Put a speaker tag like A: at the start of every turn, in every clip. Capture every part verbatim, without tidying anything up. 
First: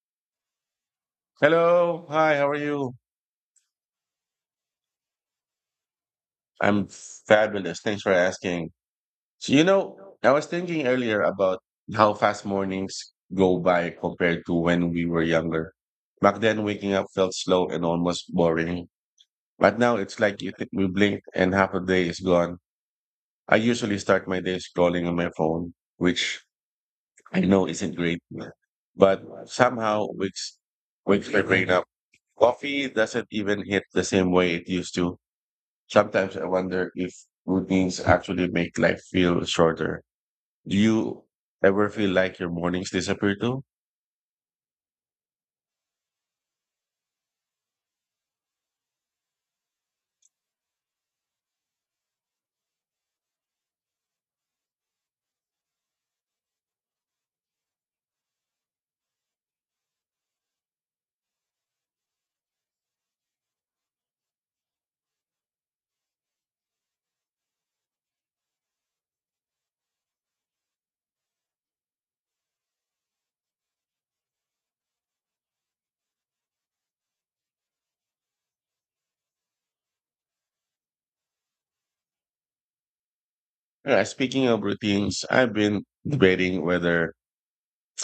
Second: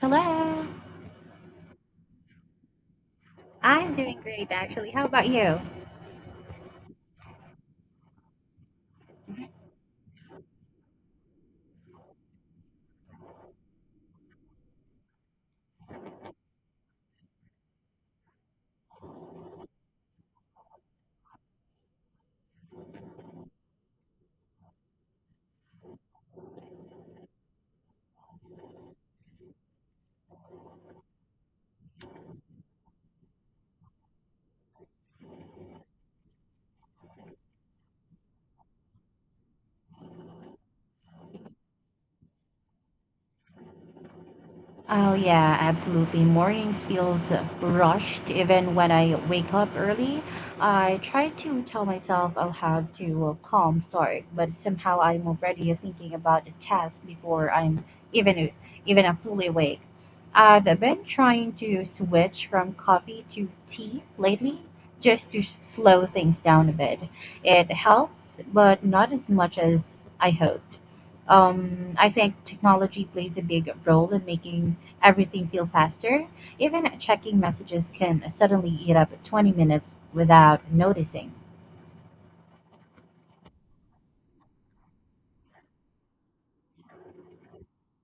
A: Hello.
B: Hello. Hi, how are you?
A: I'm doing great, actually. How about you?
B: I'm fabulous. Thanks for asking. So, you know, I was thinking earlier about how fast mornings go by compared to when we were younger. Back then, waking up felt slow and almost boring. But now it's like you think we blink and half a day is gone. I usually start my day scrolling on my phone, which I know isn't great, but somehow wakes wakes my brain up. Coffee doesn't even hit the same way it used to. Sometimes I wonder if routines actually make life feel shorter. Do you ever feel like your mornings disappear too?
A: Oh, yeah, absolutely. Mornings feels rushed even when I wake up early. I try to tell myself I'll have to a calm start, but somehow I'm already thinking about the task before I'm even even a fully awake. I've been trying to switch from coffee to tea lately just to s- slow things down a bit. It helps, but not as much as I hoped. Um, I think technology plays a big role in making everything feels faster. Even checking messages can suddenly eat up twenty minutes without noticing.
B: Yeah, speaking of routines, I've been debating whether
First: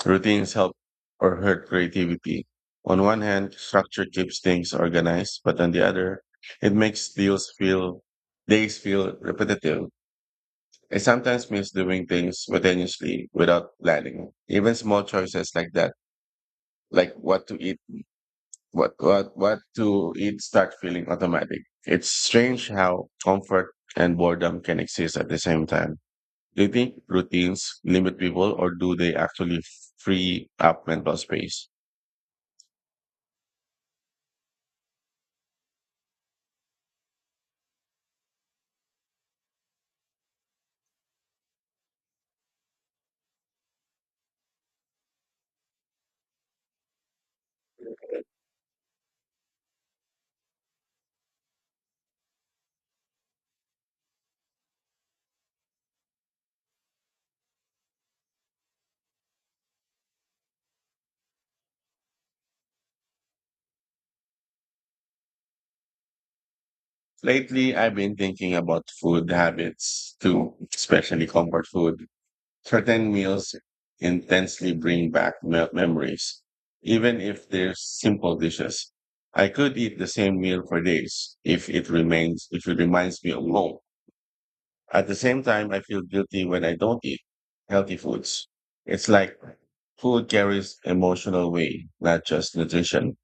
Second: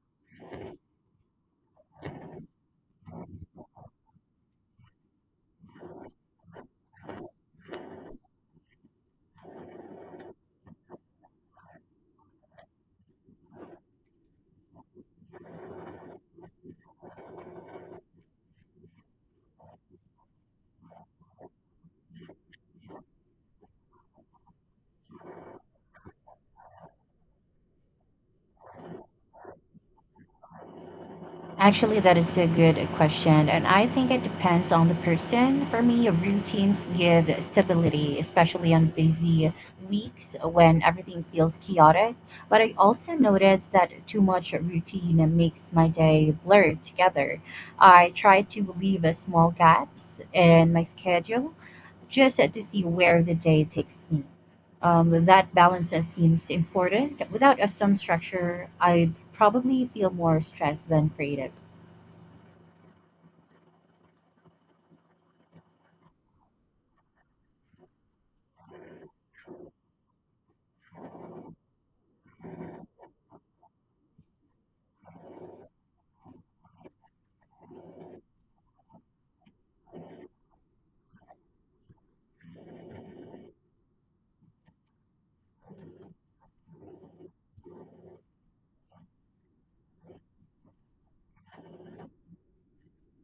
B: routines help or hurt creativity. On one hand, structure keeps things organized, but on the other, it makes deals feel days feel repetitive. I sometimes miss doing things spontaneously without planning. Even small choices like that, like what to eat what what what to it start feeling automatic. It's strange how comfort and boredom can exist at the same time. Do you think routines limit people or do they actually free up mental space?
A: Actually, that is a good question, and I think it depends on the person. For me, routines give stability, especially on busy weeks when everything feels chaotic. But I also notice that too much routine makes my day blur together. I try to leave uh, small gaps in my schedule just to see where the day takes me. Um, that balance seems important. Without a some structure, I'd probably feel more stressed than creative.
B: Lately, I've been thinking about food habits too, especially comfort food. Certain meals intensely bring back me- memories, even if they're simple dishes. I could eat the same meal for days if it remains, if it reminds me of home. At the same time, I feel guilty when I don't eat healthy foods. It's like food carries emotional weight, not just nutrition.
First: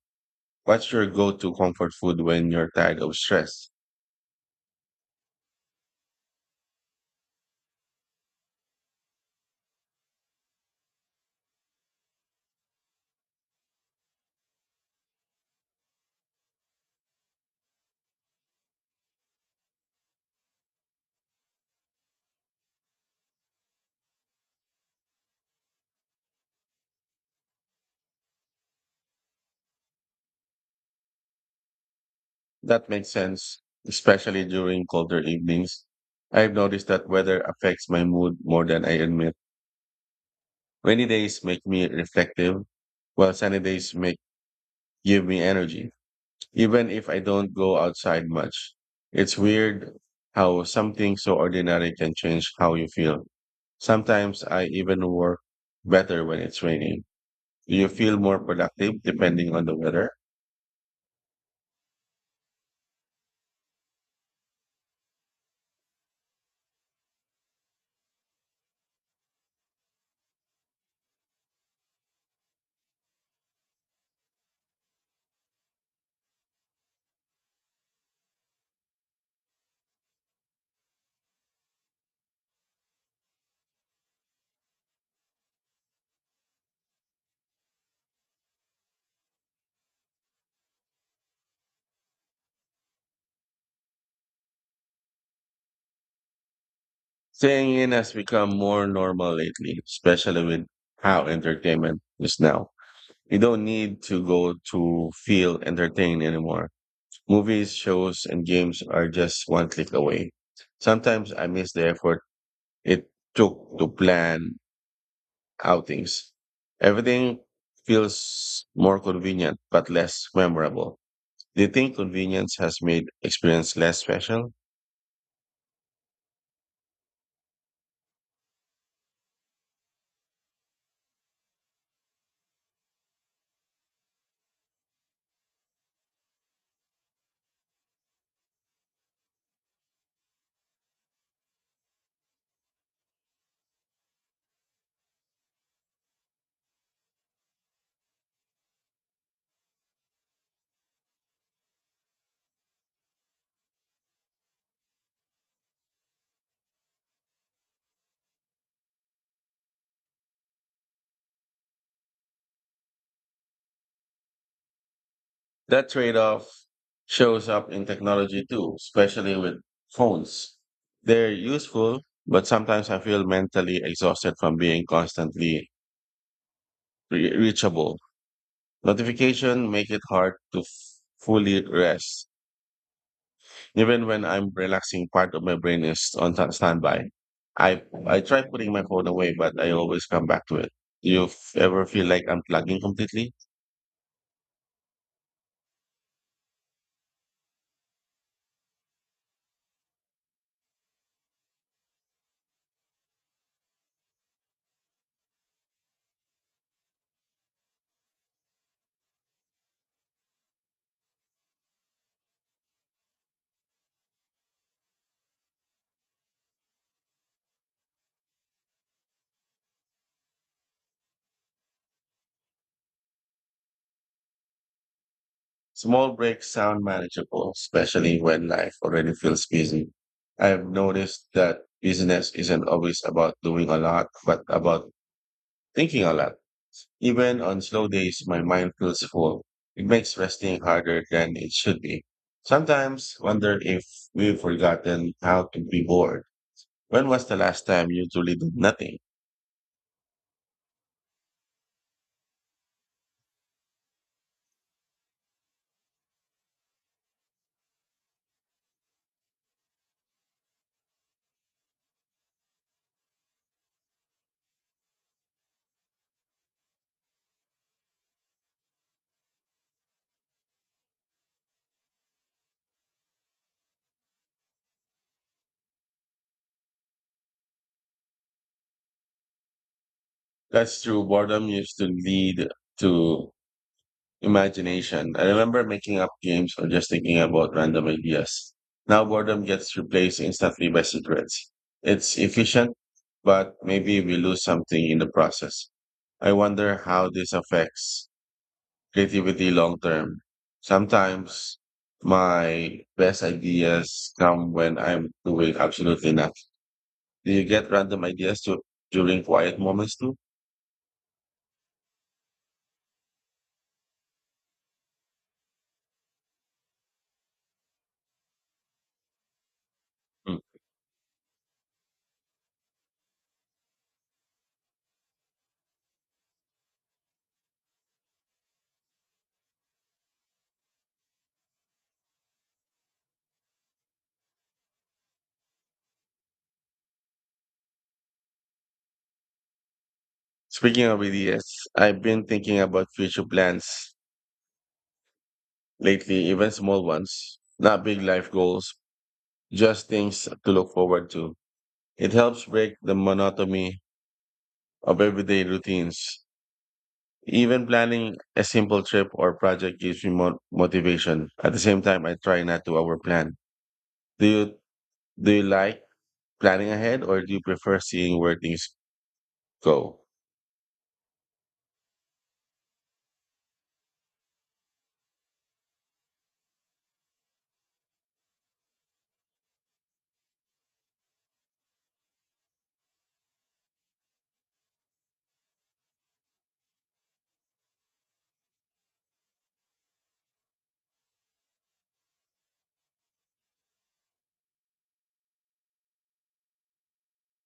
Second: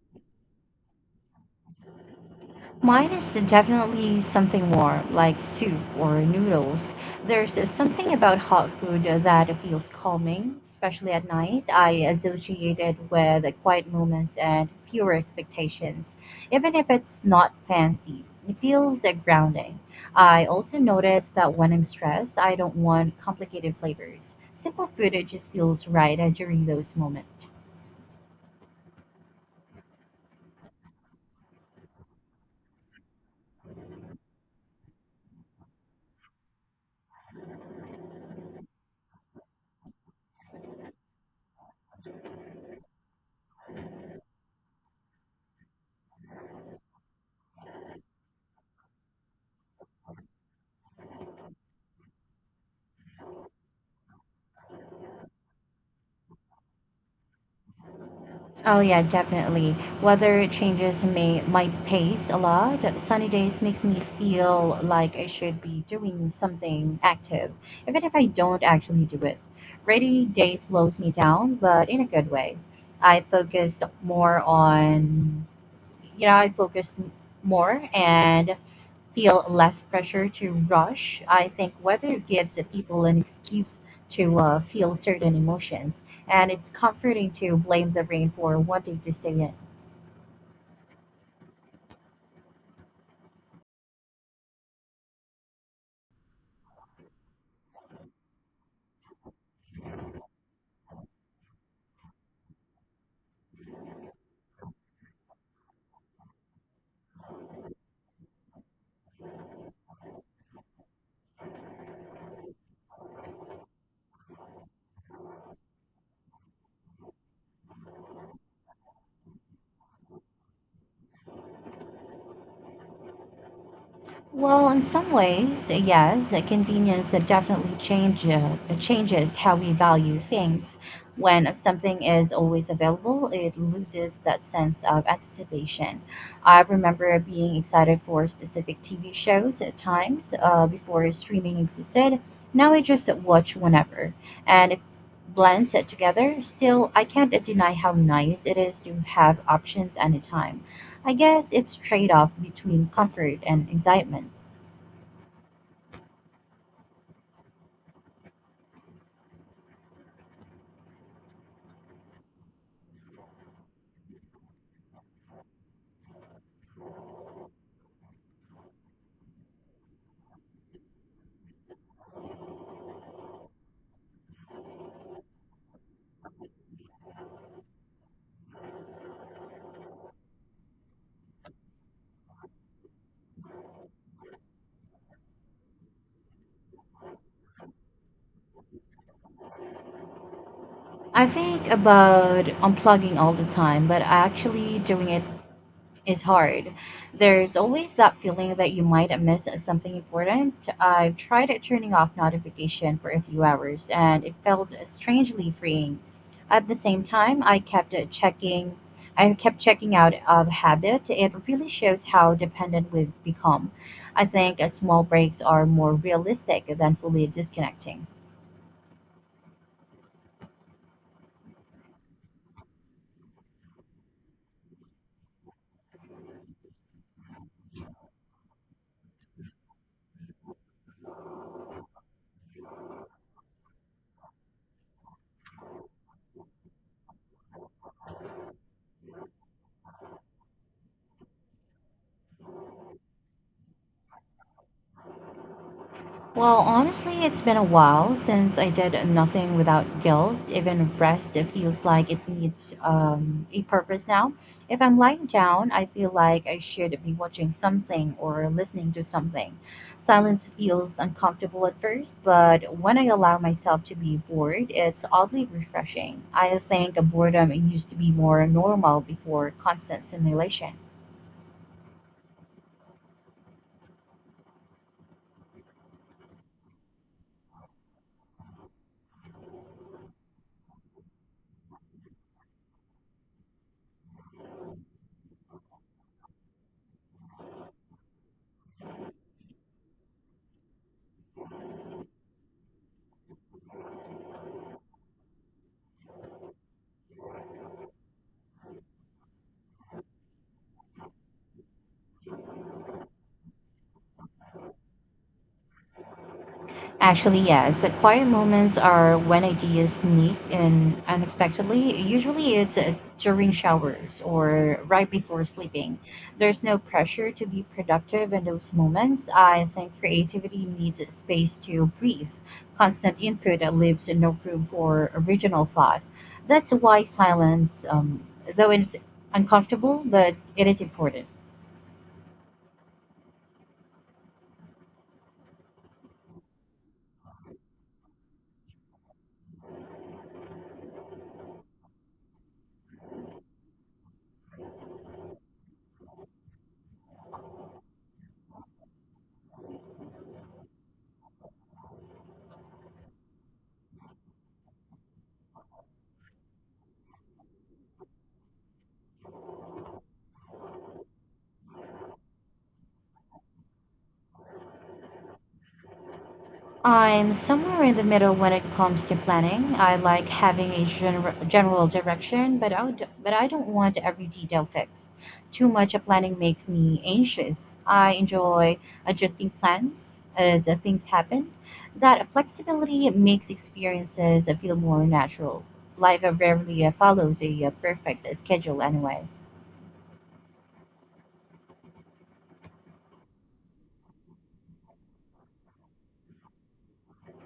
B: What's your go-to comfort food when you're tired
A: Mine
B: of
A: is
B: stress?
A: definitely something warm, like soup or noodles. There's something about hot food that feels calming, especially at night. I associate it with quiet moments and fewer expectations. Even if it's not fancy, it feels uh, grounding. I also notice that when I'm stressed, I don't want complicated flavors. Simple food it just feels right uh, during those moments.
B: That makes sense, especially during colder evenings. I've noticed that weather affects my mood more than I admit. Rainy days make me reflective, while sunny days make give me energy, even if I don't go outside much. It's weird how something so ordinary can change how you feel. Sometimes I even work better when it's raining. Do you feel more
A: Oh
B: productive
A: yeah,
B: depending on the
A: definitely.
B: weather?
A: Weather changes may my pace a lot. Sunny days makes me feel like I should be doing something active, even if I don't actually do it. Rainy day slows me down, but in a good way. I focused more on you know, I focus m- more and feel less pressure to rush. I think weather gives the people an excuse to uh, feel certain emotions, and it's comforting to blame the rain for wanting to stay in.
B: Staying in has become more normal lately, especially with how entertainment is now. You don't need to go to feel entertained anymore. Movies, shows, and games are just one click away. Sometimes I miss the effort it took to plan outings. Everything feels more convenient but less memorable. Do you think convenience has made experience less special?
A: Well, in some ways, yes, uh, convenience uh, definitely change, uh, changes how we value things. When something is always available, it loses that sense of anticipation. I remember being excited for specific T V shows at times uh, before streaming existed. Now I just watch whenever, and it blends it together. Still, I can't deny how nice it is to have options anytime. I guess it's trade-off between comfort and excitement.
B: That trade off shows up in technology too, especially with phones. They're useful, but sometimes I feel mentally exhausted from being constantly re- reachable. Notification make it hard to f- fully rest. Even when I'm relaxing, part of my brain is on ta- standby. I I try putting my phone away, but I always come back to it. Do you
A: I
B: f-
A: think
B: ever feel like I'm
A: about
B: plugging
A: unplugging all
B: completely?
A: the time, but actually doing it is hard. There's always that feeling that you might miss something important. I've tried turning off notification for a few hours and it felt strangely freeing. At the same time, I kept checking I kept checking out of habit. It really shows how dependent we've become. I think uh, small breaks are more realistic than fully disconnecting.
B: Small breaks sound manageable, especially when life already feels busy. I've noticed that business isn't always about doing a lot, but about thinking a lot. Even on slow days, my mind feels full. It makes resting harder than it should be. Sometimes wonder if we've forgotten how to be bored.
A: Well,
B: When
A: honestly,
B: was the
A: it's been a
B: last time you
A: while
B: truly did
A: since I did
B: nothing?
A: nothing without guilt. Even rest it feels like it needs um, a purpose now. If I'm lying down, I feel like I should be watching something or listening to something. Silence feels uncomfortable at first, but when I allow myself to be bored, it's oddly refreshing. I think boredom used to be more normal before constant stimulation.
B: That's true. Boredom used to lead to imagination. I remember making up games or just thinking about random ideas. Now boredom gets replaced instantly by secrets. It's efficient, but maybe we lose something in the process. I wonder how this affects creativity long term. Sometimes my best ideas come when I'm doing absolutely nothing. Do
A: Actually,
B: you get
A: yes. The
B: random
A: quiet
B: ideas to,
A: moments are
B: during
A: when
B: quiet
A: ideas
B: moments too?
A: sneak in unexpectedly. Usually, it's uh, during showers or right before sleeping. There's no pressure to be productive in those moments. I think
B: Mm.
A: creativity needs space to breathe. Constant input leaves no room for original thought. That's why silence, um, though it's uncomfortable, but it is important.
B: Speaking of ideas, I've been thinking about future plans lately, even small ones, not big life goals, just things to look forward to. It helps break the monotony of everyday routines. Even planning a simple trip or project gives me mo- motivation. At the same time, I try not to overplan. Do you do you like planning ahead, or
A: I'm
B: do you prefer
A: somewhere in the
B: seeing where
A: middle when it
B: things
A: comes to planning. I
B: go?
A: like having a gener- general direction, but I would, but I don't want every detail fixed. Too much of planning makes me anxious. I enjoy adjusting plans as uh, things happen. That flexibility makes experiences feel more natural. Life uh, rarely uh, follows a uh, perfect schedule anyway.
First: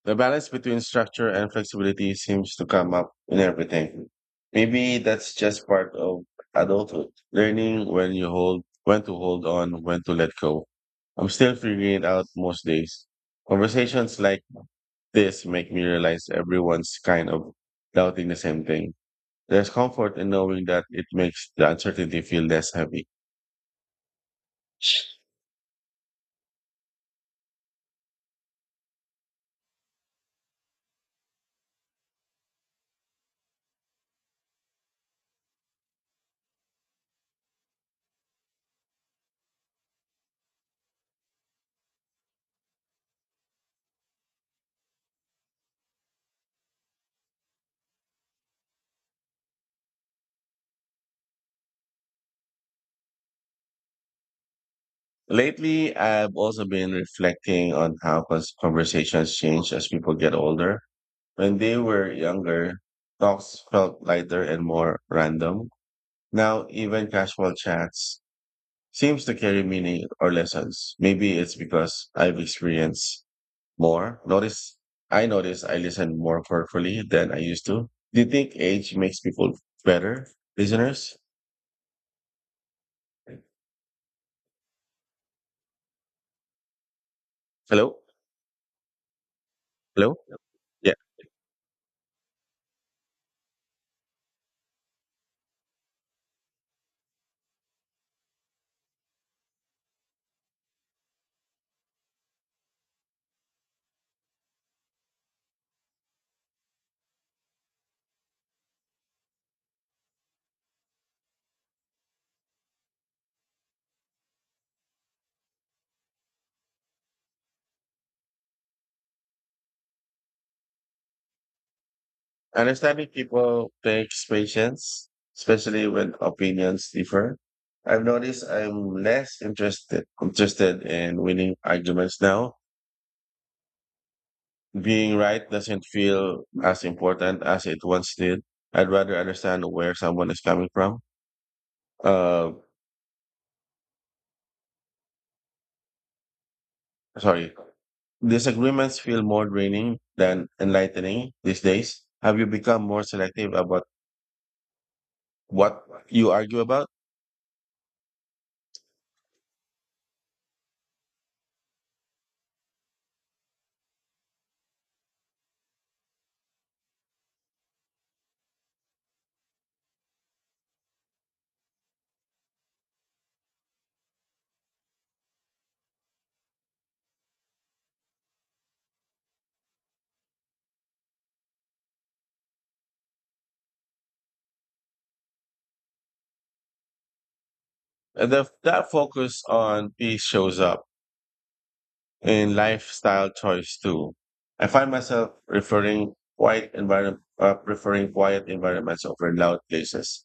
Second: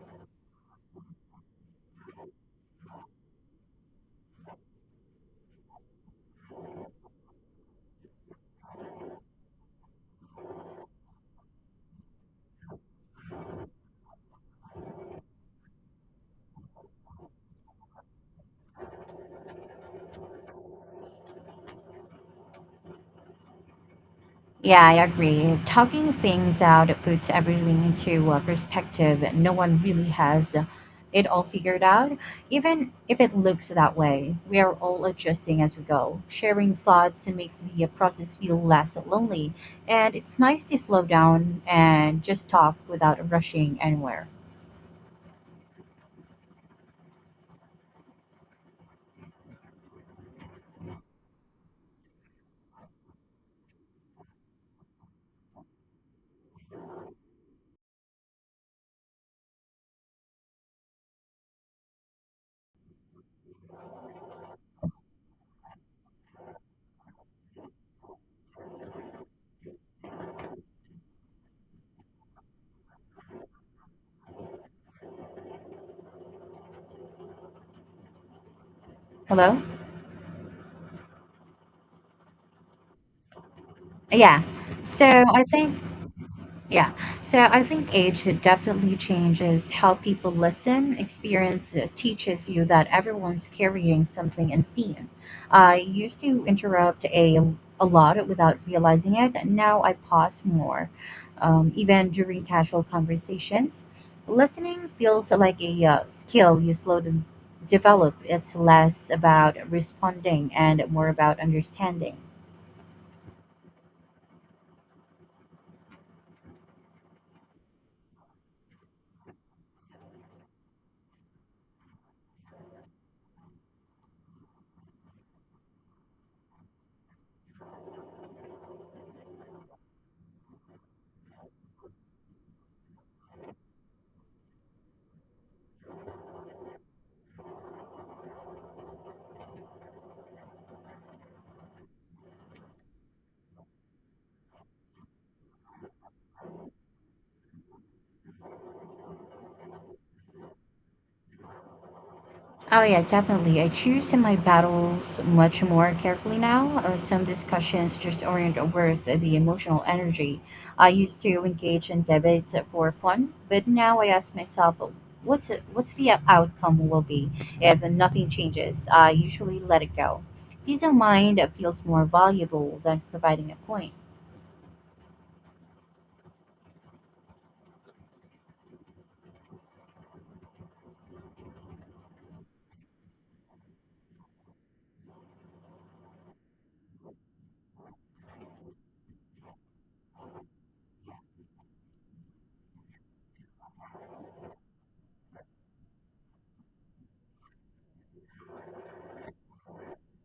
B: The balance between structure and flexibility seems to come up in everything. Maybe that's just part of adulthood, learning when you hold, when to hold on, when to let go. I'm still figuring it out most days. Conversations like this make me realize everyone's kind of doubting the same thing. There's comfort in knowing that it makes the uncertainty feel less heavy.
A: Yeah, I agree. Talking things out puts everything into uh, perspective. No one really has uh, it all figured out, even if it looks that way. We are all adjusting as we go. Sharing thoughts makes the uh, process feel less lonely, and it's nice to slow down and just talk without rushing anywhere.
B: Lately, I've also been reflecting on how cons- conversations change as people get older. When they were younger, talks felt lighter and more random. Now, even casual chats seems to carry meaning or lessons. Maybe it's because I've experienced more. Notice, I notice I listen more carefully than I used to. Do you think age makes people
A: Hello?
B: better listeners?
A: Yeah. So I think Yeah. So I think
B: Hello?
A: age definitely changes how
B: Hello?
A: people
B: Yeah.
A: listen. Experience uh, teaches you that everyone's carrying something unseen. I used to interrupt a, a lot without realizing it. Now I pause more, um, even during casual conversations. Listening feels like a uh, skill you slowly develop. It's less about responding and more about understanding.
B: Understanding people takes patience, especially when opinions differ. I've noticed I'm less interested interested in winning arguments now. Being right doesn't feel as important as it once did. I'd rather understand where someone is coming from. Uh, Sorry. Disagreements feel more draining than enlightening these days. Have you
A: Oh
B: become
A: yeah,
B: more selective
A: definitely. I
B: about
A: choose my battles much
B: what
A: more
B: you
A: carefully
B: argue
A: now.
B: about?
A: Uh, some discussions just aren't worth the emotional energy. I used to engage in debates for fun, but now I ask myself, what's what's the outcome will be if nothing changes? I usually let it go. Peace of mind feels more valuable than providing a point.
B: And the, that focus on peace shows up in lifestyle choice too. I find myself preferring quiet environment, uh, preferring quiet environments over loud places.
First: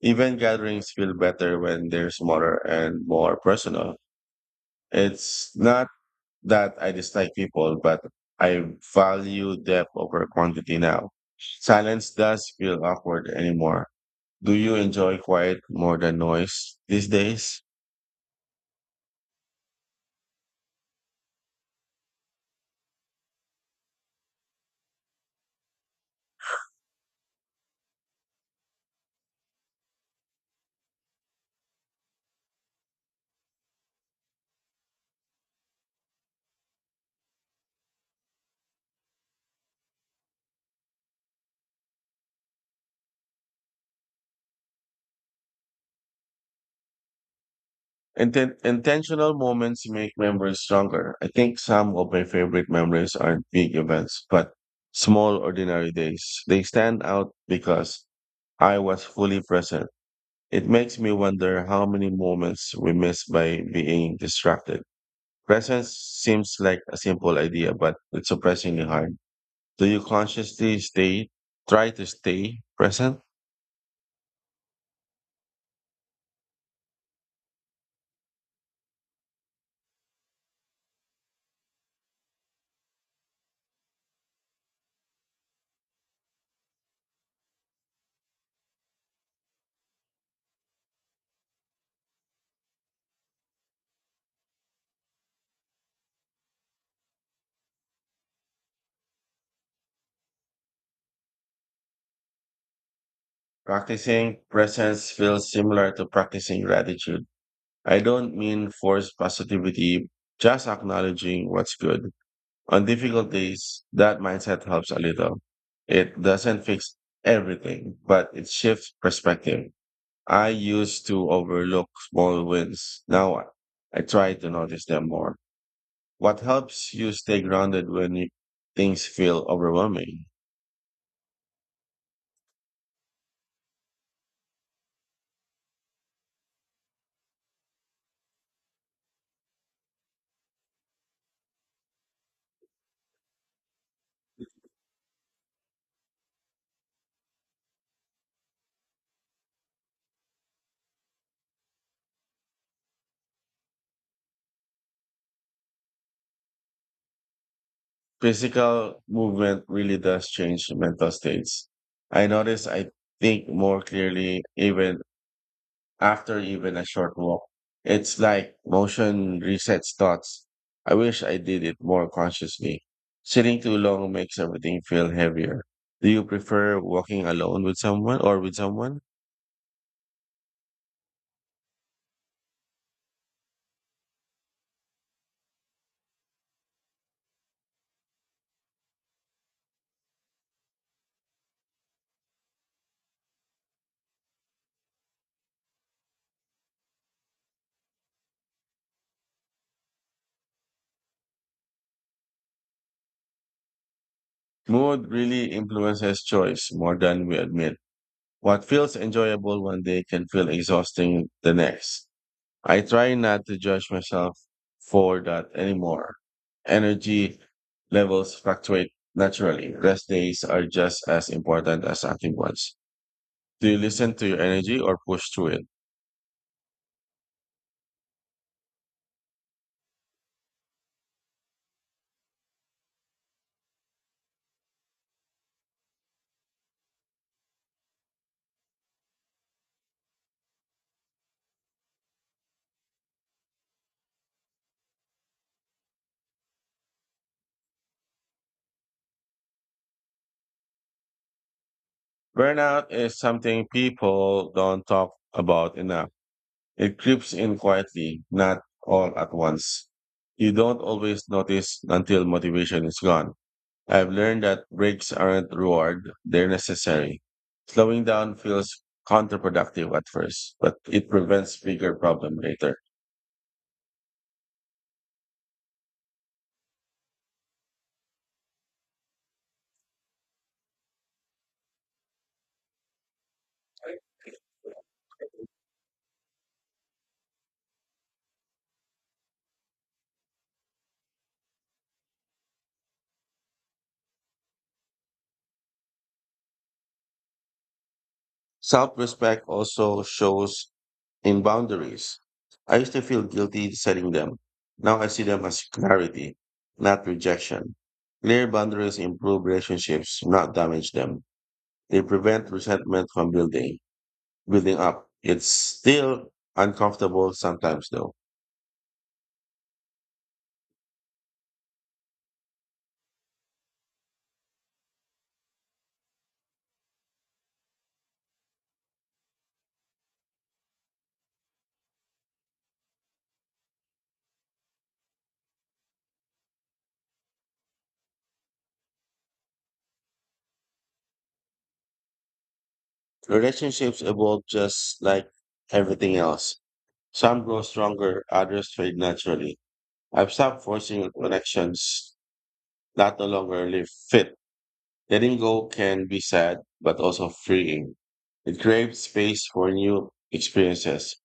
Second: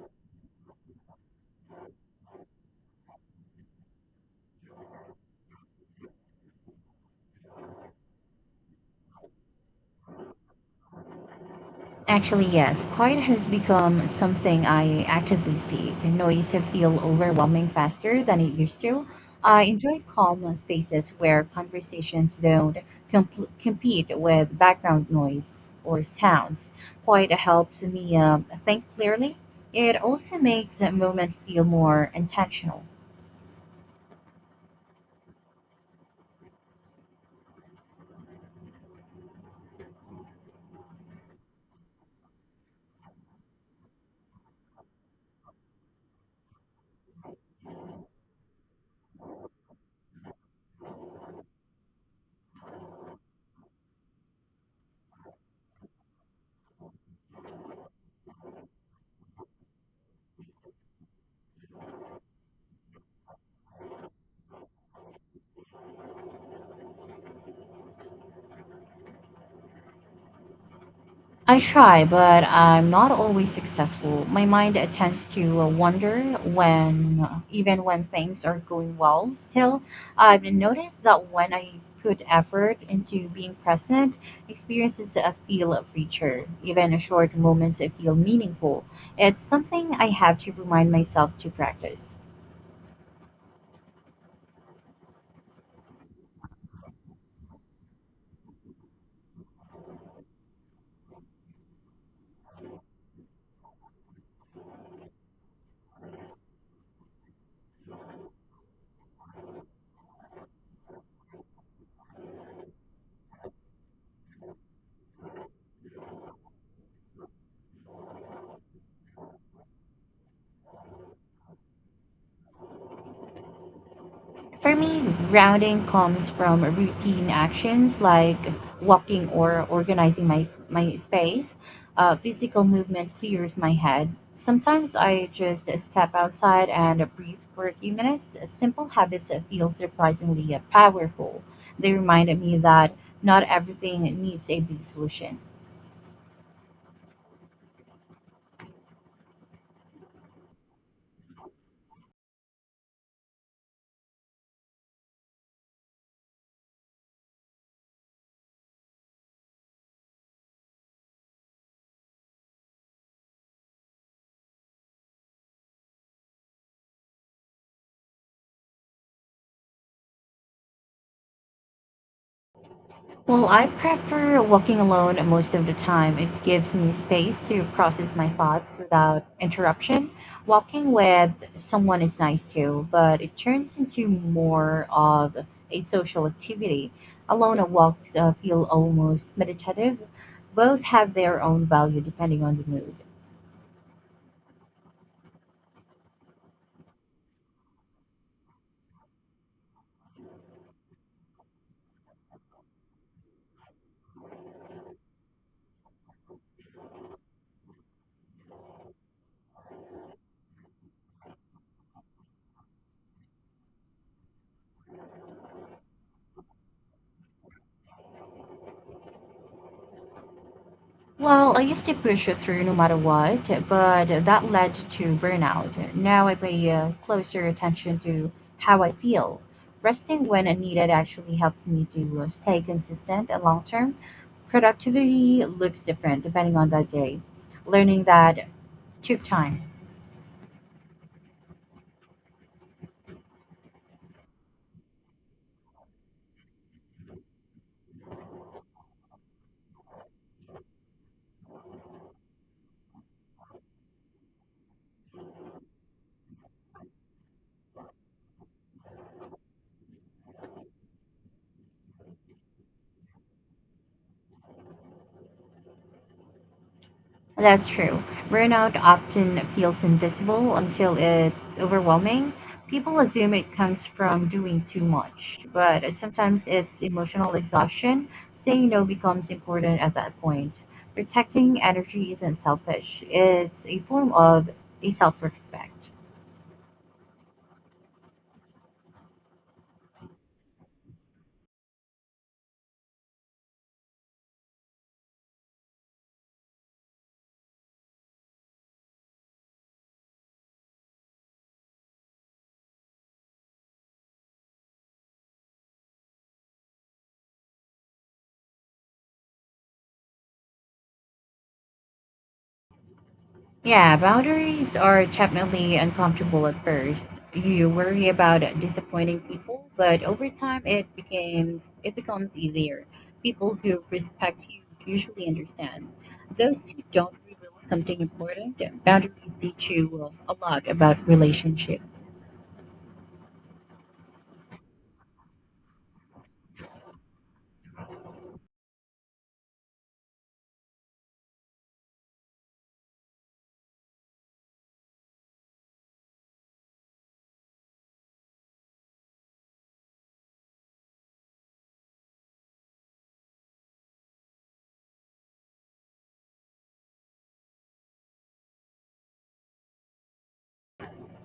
B: Even gatherings feel better when they're smaller and more personal. It's not that I dislike people, but I value depth over quantity now. Silence
A: Actually,
B: does feel
A: yes, quiet
B: awkward
A: has
B: anymore.
A: become
B: Do
A: something
B: you
A: I
B: enjoy
A: actively
B: quiet more
A: seek.
B: than
A: Noise
B: noise
A: feel
B: these days?
A: overwhelming faster than it used to. I enjoy calm spaces where conversations don't comp- compete with background noise or sounds. Quiet helps me um think clearly. It also makes a moment feel more intentional.
B: Inten- intentional moments make memories stronger. I think some of my favorite memories aren't big events, but small, ordinary days. They stand out because I was fully present. It makes me wonder how many moments we miss by being distracted. Presence seems like a simple idea, but it's surprisingly hard. Do you consciously stay,
A: I
B: try
A: try,
B: to
A: but
B: stay
A: I'm not
B: present?
A: always successful. My mind tends to uh, wander when, even when things are going well. Still, I've noticed that when I put effort into being present, experiences uh, feel richer. Even short moments uh, feel meaningful. It's something I have to remind myself to practice.
B: Practicing presence feels similar to practicing gratitude. I don't mean force positivity, just acknowledging what's good. On difficult days, that mindset helps a little. It doesn't fix everything, but it shifts perspective. I used to overlook small wins. Now I I try to
A: For
B: notice them
A: me,
B: more.
A: grounding comes
B: What
A: from
B: helps you
A: routine
B: stay grounded
A: actions
B: when you,
A: like
B: things
A: walking
B: feel
A: or
B: overwhelming?
A: organizing my, my space. Uh, physical movement clears my head. Sometimes I just step outside and breathe for a few minutes. Simple habits feel surprisingly powerful. They remind me that not everything needs a big solution.
B: Physical movement really does change mental states. I notice I think more clearly even after even a short walk. It's like motion resets thoughts. I wish I did it more consciously.
A: Well,
B: Sitting
A: I
B: too long makes
A: prefer walking
B: everything feel
A: alone most
B: heavier.
A: of the
B: Do
A: time.
B: you
A: It gives
B: prefer
A: me
B: walking
A: space to
B: alone with
A: process
B: someone
A: my
B: or with
A: thoughts
B: someone?
A: without interruption. Walking with someone is nice too, but it turns into more of a social activity. Alone walks uh, feel almost meditative. Both have their own value depending on the mood.
B: Mood really influences choice more than we admit. What feels enjoyable one day can feel exhausting the next. I try not to judge myself for that anymore. Energy levels fluctuate naturally. Rest days are just as
A: Well, I used
B: important
A: to
B: as
A: push
B: active
A: through no
B: ones.
A: matter what,
B: Do you
A: but
B: listen to your
A: that led
B: energy or
A: to
B: push through it?
A: burnout. Now I pay uh, closer attention to how I feel. Resting when needed actually helped me to uh, stay consistent and long term. Productivity looks different depending on the day. Learning that took time.
B: Burnout is something people don't talk about enough. It creeps in quietly, not all at once. You don't always notice until motivation is gone. I've learned that breaks aren't reward, they're necessary.
A: That's
B: Slowing
A: true.
B: down
A: Burnout
B: feels
A: often feels
B: counterproductive at
A: invisible
B: first, but
A: until
B: it
A: it's
B: prevents bigger
A: overwhelming.
B: problem later.
A: People assume it comes from doing too much, but sometimes it's emotional exhaustion. Saying no becomes important at that point. Protecting energy isn't selfish, it's a form of a self respect.
B: Self-respect also shows in boundaries. I used to feel guilty setting them. Now I see them as clarity, not rejection. Clear boundaries improve relationships, not damage them. They prevent resentment from building,
A: Yeah, boundaries
B: building
A: are
B: up. It's
A: definitely
B: still
A: uncomfortable at first.
B: uncomfortable
A: You
B: sometimes
A: worry
B: though.
A: about disappointing people, but over time it becomes it becomes easier. People who respect you usually understand. Those who don't reveal something important, boundaries teach you a lot about relationships.
B: Relationships evolve just like everything else. Some grow stronger, others fade naturally. I've stopped forcing connections that no longer live fit. Letting go can be sad, but also freeing. It creates space for new experiences.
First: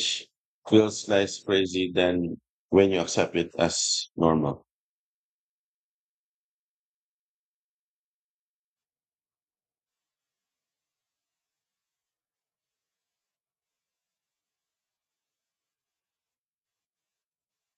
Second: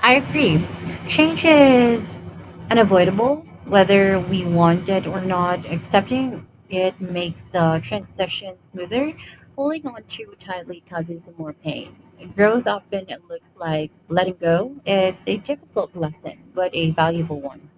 A: I agree.
B: feels less
A: Change
B: crazy
A: is
B: than when you accept
A: unavoidable,
B: it as
A: whether we
B: normal.
A: want it or not. Accepting it makes the transition smoother. Holding on too tightly causes more pain. Growth often looks like letting go. It's a difficult lesson, but a valuable one.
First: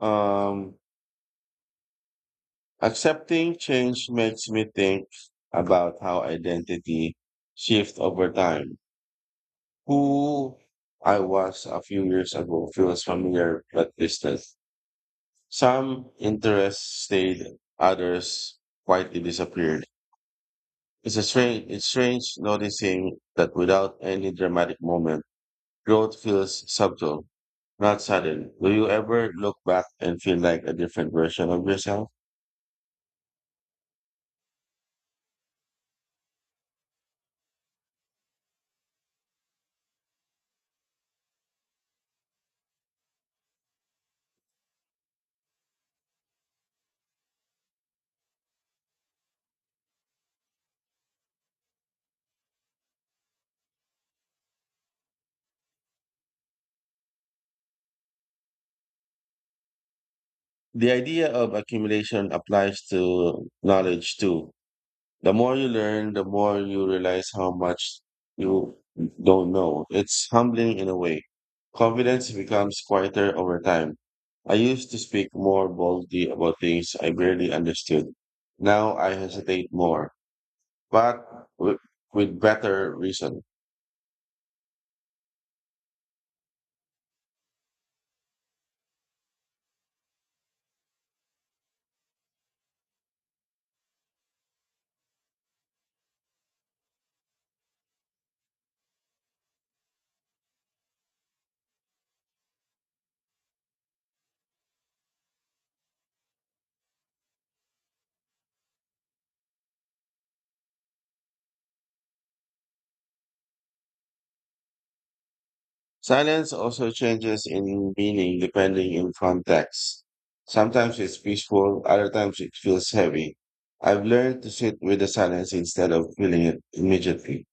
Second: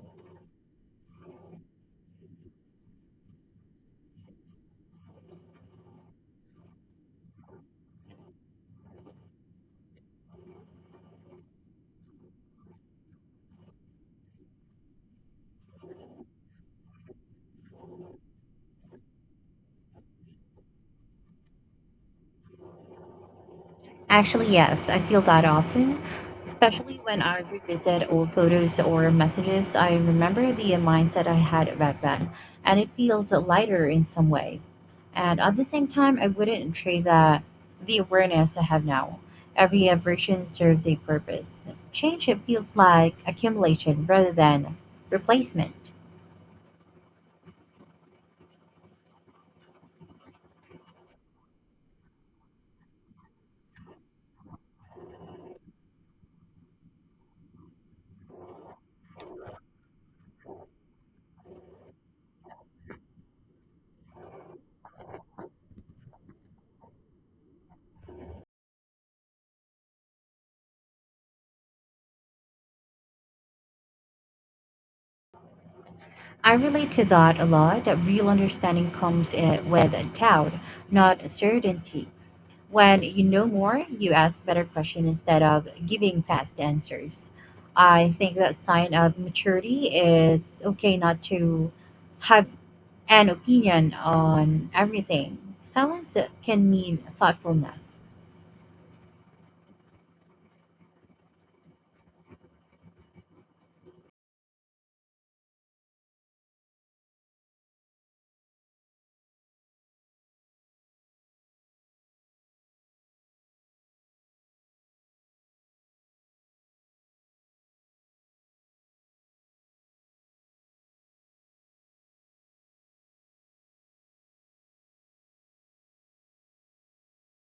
B: Um, Accepting change makes me think about how identity shifts over time. Who I was a few years ago feels familiar but distant. Some interests stayed, others quietly disappeared. It's a strange, it's strange noticing that without any
A: Actually,
B: dramatic
A: yes, I feel
B: moment,
A: that often,
B: growth feels
A: especially when
B: subtle,
A: I
B: not
A: revisit old
B: sudden. Do
A: photos
B: you
A: or
B: ever look
A: messages.
B: back
A: I
B: and feel
A: remember
B: like
A: the
B: a different
A: mindset I
B: version of
A: had back
B: yourself?
A: then, and it feels lighter in some ways. And at the same time, I wouldn't trade that the awareness I have now. Every version serves a purpose. Change it feels like accumulation rather than replacement.
B: The idea of accumulation applies to knowledge too. The more you learn, the more you realize how much you don't know. It's humbling in a way. Confidence becomes quieter over time. I used to speak more boldly
A: I
B: about
A: relate
B: things
A: to
B: I
A: that a
B: barely
A: lot. That
B: understood.
A: real understanding
B: Now I
A: comes uh,
B: hesitate
A: with
B: more,
A: doubt,
B: but
A: not
B: with,
A: certainty.
B: with better
A: When you
B: reason.
A: know more, you ask better questions instead of giving fast answers. I think that sign of maturity is okay not to have an opinion on everything. Silence can mean thoughtfulness.
B: Silence also changes in meaning depending on context. Sometimes it's peaceful, other times it feels heavy. I've learned to sit with the silence instead of feeling it immediately.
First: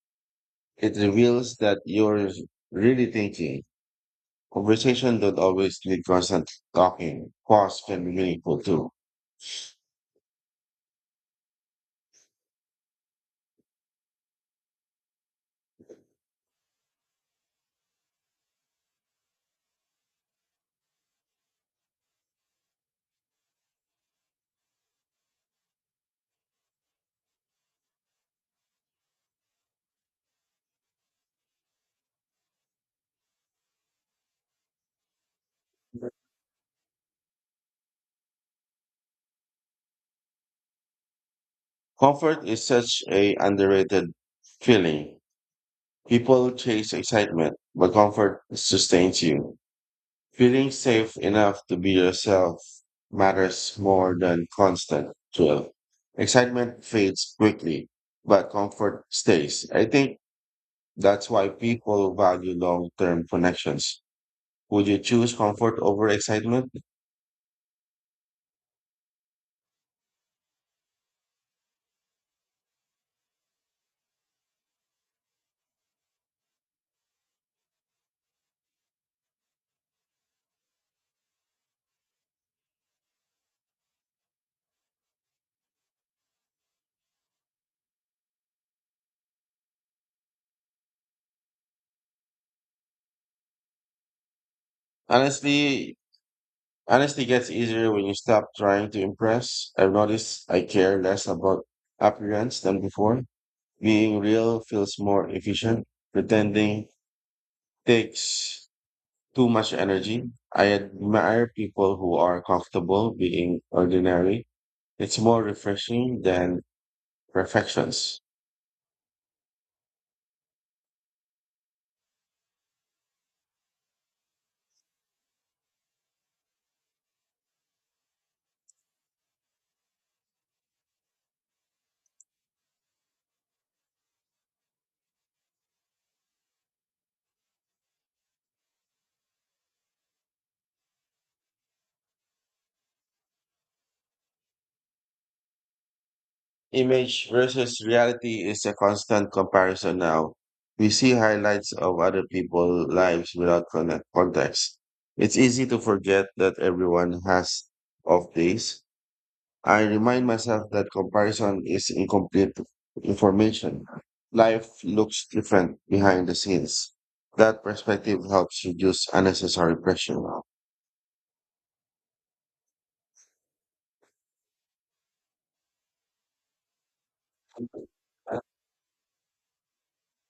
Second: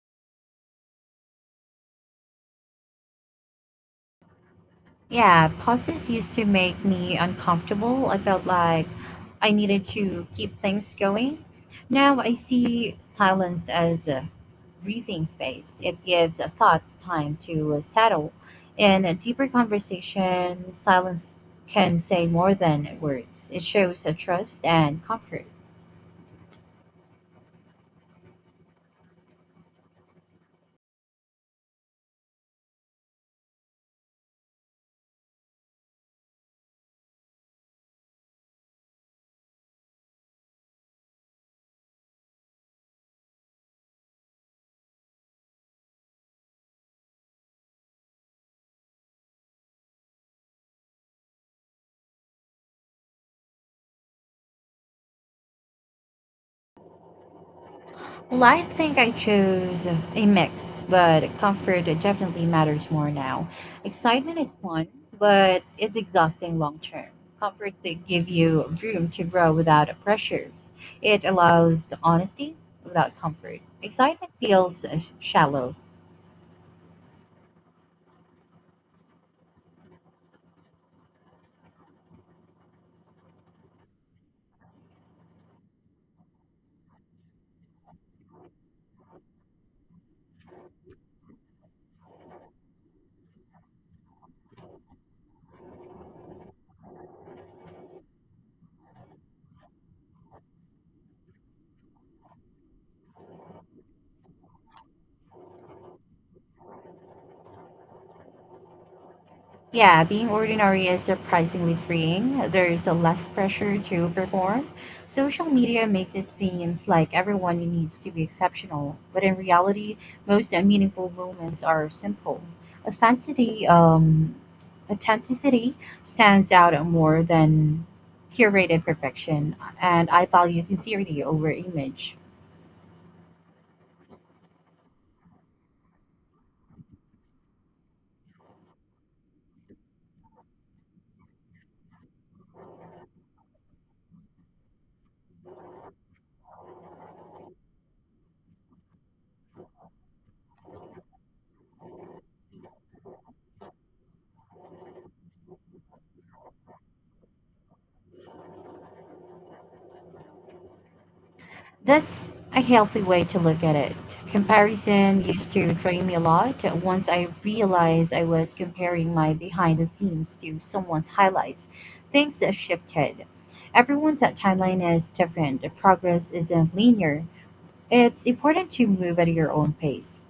B: It reveals that you're really thinking. Conversation don't
A: Yeah,
B: always need
A: pauses used to
B: constant
A: make me
B: talking. Pause
A: uncomfortable.
B: can be
A: I felt
B: meaningful
A: like
B: too.
A: I needed to keep things going. Now I see silence as a breathing space. It gives thoughts time to uh, settle. In a deeper conversation, silence can say more than words. It shows a trust and comfort.
B: Comfort is such a underrated feeling. People chase excitement, but comfort sustains you. Feeling safe enough to be yourself matters more than constant thrill. Excitement fades quickly,
A: Well,
B: but
A: I think
B: comfort
A: I
B: stays.
A: chose
B: I think
A: a mix, but
B: that's why
A: comfort
B: people
A: definitely
B: value
A: matters more
B: long-term
A: now.
B: connections.
A: Excitement is fun,
B: Would you choose
A: but
B: comfort
A: it's
B: over
A: exhausting
B: excitement?
A: long term. Comfort to give you room to grow without pressures. It allows the honesty without comfort. Excitement feels uh, shallow.
B: Honestly, honestly gets easier when you stop trying to impress. I've noticed I care less about appearance than before. Being real feels more efficient. Pretending takes too much
A: Yeah,
B: energy.
A: being
B: I
A: ordinary is
B: admire
A: surprisingly
B: people who are
A: freeing. There's a
B: comfortable
A: less
B: being
A: pressure to
B: ordinary.
A: perform.
B: It's more
A: Social media makes
B: refreshing
A: it
B: than
A: seem like everyone needs to be
B: perfections.
A: exceptional, but in reality, most meaningful moments are simple. Authenticity, um, authenticity stands out more than curated perfection, and I value sincerity over image.
B: Image versus reality is a constant comparison now. We see highlights of other people's lives without connect context. It's easy to forget that everyone has off days. I remind myself that comparison is
A: That's
B: incomplete
A: a healthy way to look at
B: information.
A: it.
B: Life
A: Comparison
B: looks
A: used to
B: different
A: drain me a
B: behind the
A: lot.
B: scenes.
A: Once I
B: That
A: realized I
B: perspective
A: was
B: helps reduce
A: comparing my
B: unnecessary
A: behind the
B: pressure.
A: scenes to someone's highlights, things shifted. Everyone's timeline is different, progress isn't linear. It's important to move at your own pace.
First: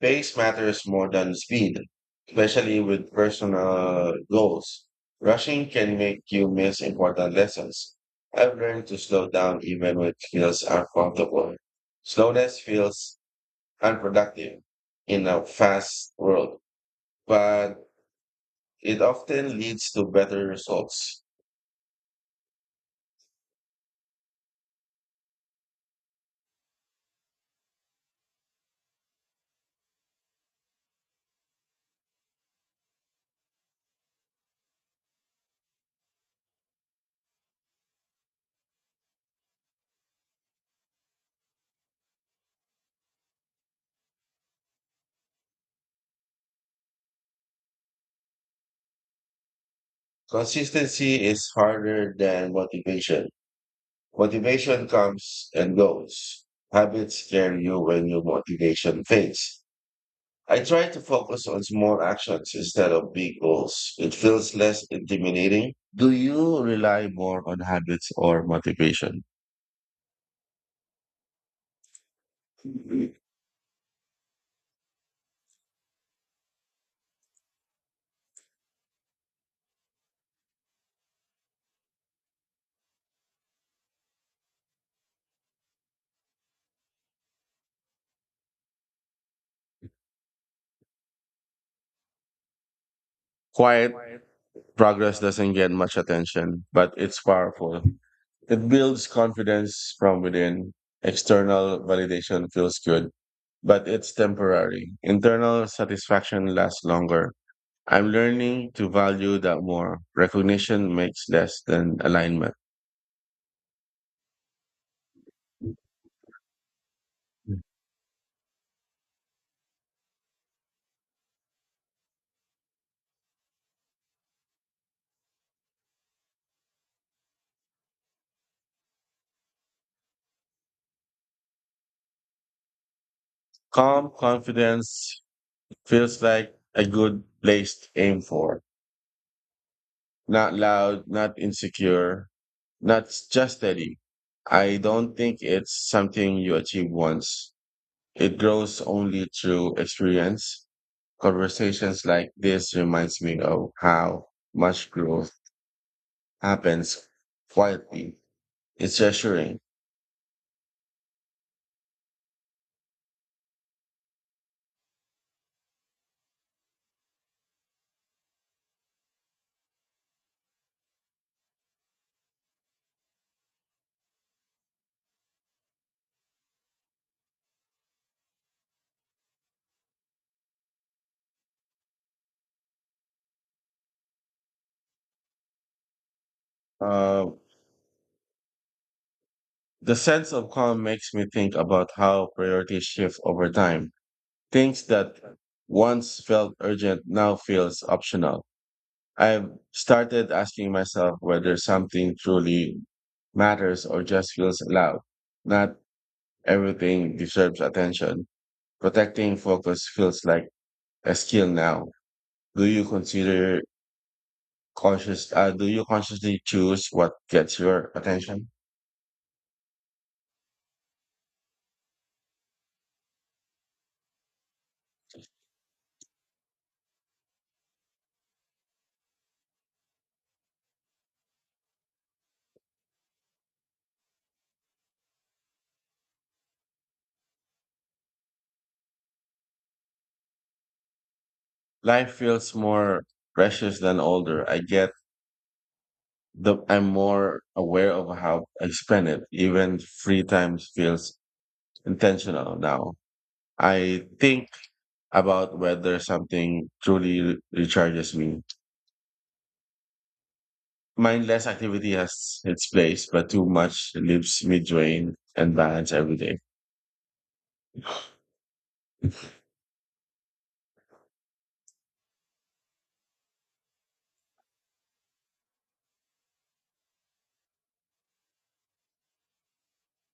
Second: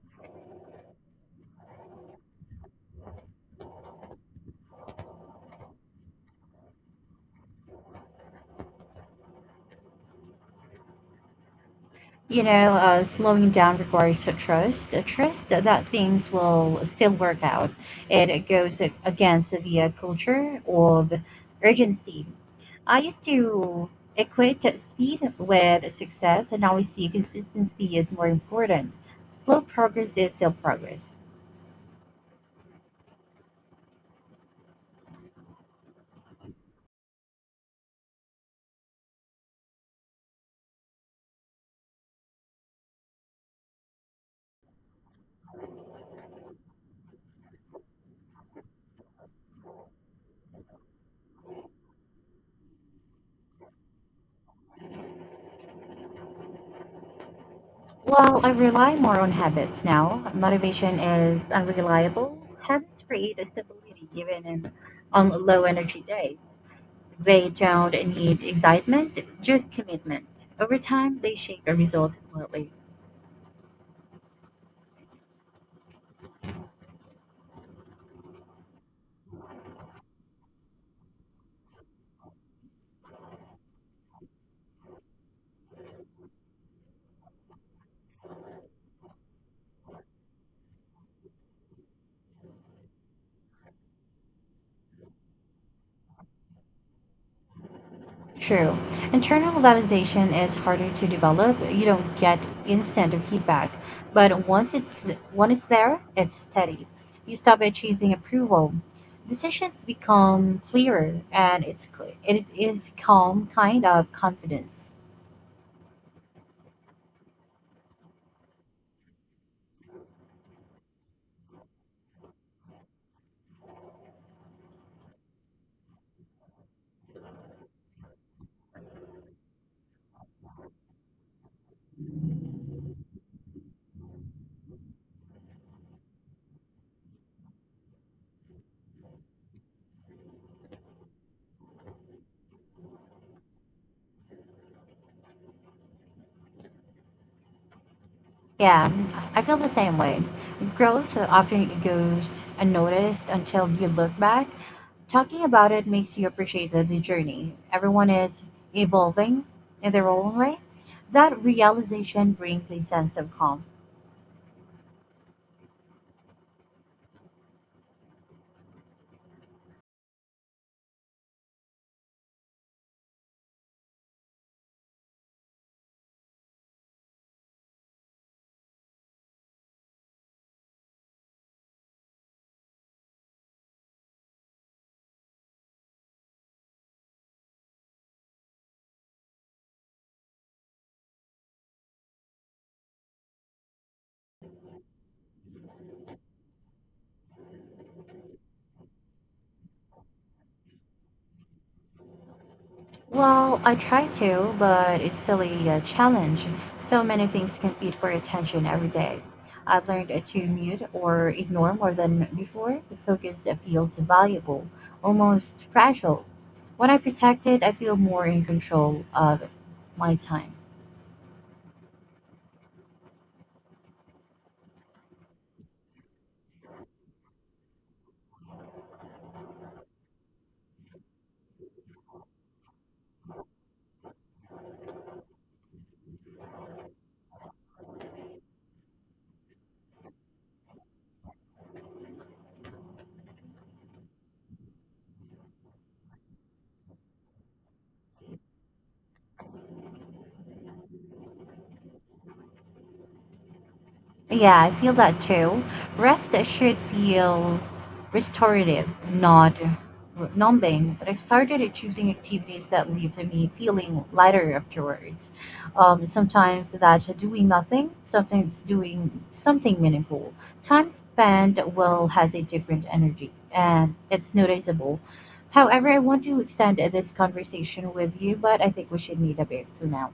B: Pace matters more than speed, especially with personal goals. Rushing can make you miss important lessons. I've learned to slow down even when it feels uncomfortable.
A: you
B: Slowness
A: know, uh,
B: feels
A: slowing down requires a
B: unproductive
A: trust, a
B: in a
A: trust that, that
B: fast
A: things
B: world,
A: will still work out.
B: but
A: It goes a-
B: it
A: against
B: often
A: the
B: leads
A: uh,
B: to better
A: culture of
B: results.
A: urgency. I used to equate speed with success, and now I see consistency is more important. Slow progress is still progress.
B: Consistency is harder than motivation. Motivation comes and goes. Habits carry you when your
A: Well, I rely
B: motivation
A: more on
B: fades.
A: habits now.
B: I try
A: Motivation
B: to focus
A: is
B: on small
A: unreliable.
B: actions instead
A: Habits
B: of
A: create
B: big
A: a
B: goals.
A: stability
B: It
A: even
B: feels
A: in
B: less
A: on low
B: intimidating.
A: energy
B: Do
A: days.
B: you rely more
A: They
B: on
A: don't
B: habits
A: need
B: or
A: excitement,
B: motivation?
A: just commitment. Over time, they shape your results completely.
B: Quiet progress doesn't get much attention, but it's powerful. It
A: True.
B: builds
A: Internal
B: confidence from
A: validation is
B: within.
A: harder to develop.
B: External
A: You don't get
B: validation feels good,
A: instant feedback,
B: but it's
A: but once it's
B: temporary.
A: when it's
B: Internal
A: there, it's
B: satisfaction lasts
A: steady.
B: longer.
A: You stop
B: I'm
A: chasing approval.
B: learning to value that
A: Decisions
B: more.
A: become
B: Recognition
A: clearer,
B: makes less
A: and it's
B: than
A: it
B: alignment.
A: is calm kind of confidence.
B: Mm. Calm confidence feels like a good place to aim for. Not loud, not insecure, not s- just steady. I don't think it's something you achieve once. It grows
A: Yeah,
B: only
A: I feel the
B: through
A: same way.
B: experience.
A: Growth often
B: Conversations like
A: goes
B: this reminds
A: unnoticed
B: me
A: until
B: of
A: you look
B: how
A: back.
B: much growth
A: Talking about it makes you appreciate the the
B: happens
A: journey. Everyone
B: quietly.
A: is
B: It's
A: evolving
B: reassuring.
A: in their own way. That realization brings a sense of calm.
B: Uh, the sense of calm makes me think about how priorities shift over time. Things that once felt urgent now feels optional. I've started asking myself whether something truly
A: Well, I
B: matters or
A: try
B: just
A: to,
B: feels loud.
A: but it's silly
B: Not
A: a challenge. So
B: everything
A: many things
B: deserves
A: compete for
B: attention.
A: attention every day.
B: Protecting
A: I've
B: focus
A: learned
B: feels
A: to
B: like
A: mute
B: a
A: or
B: skill
A: ignore
B: now.
A: more than
B: Do
A: before,
B: you
A: the focus
B: consider
A: that feels valuable,
B: conscious? Uh,
A: almost
B: do you
A: fragile.
B: consciously
A: When
B: choose
A: I
B: what
A: protect
B: gets
A: it, I
B: your
A: feel more in
B: attention?
A: control of my time.
B: Life feels more precious than older. I get the. I'm more aware of how I spend it. Even free time feels intentional now. I think
A: Yeah, I feel that
B: about
A: too.
B: whether
A: Rest
B: something
A: should
B: truly re-
A: feel
B: recharges me.
A: restorative, not r- numbing. But I've
B: Mindless
A: started at
B: activity
A: choosing
B: has its
A: activities that
B: place,
A: leave
B: but too
A: me
B: much
A: feeling
B: leaves
A: lighter
B: me drained
A: afterwards.
B: and balanced
A: Um,
B: every day.
A: sometimes that's doing nothing. Sometimes doing something meaningful. Time spent well has a different energy, and it's noticeable. However, I want to extend this conversation with you, but I think we should need a break for now.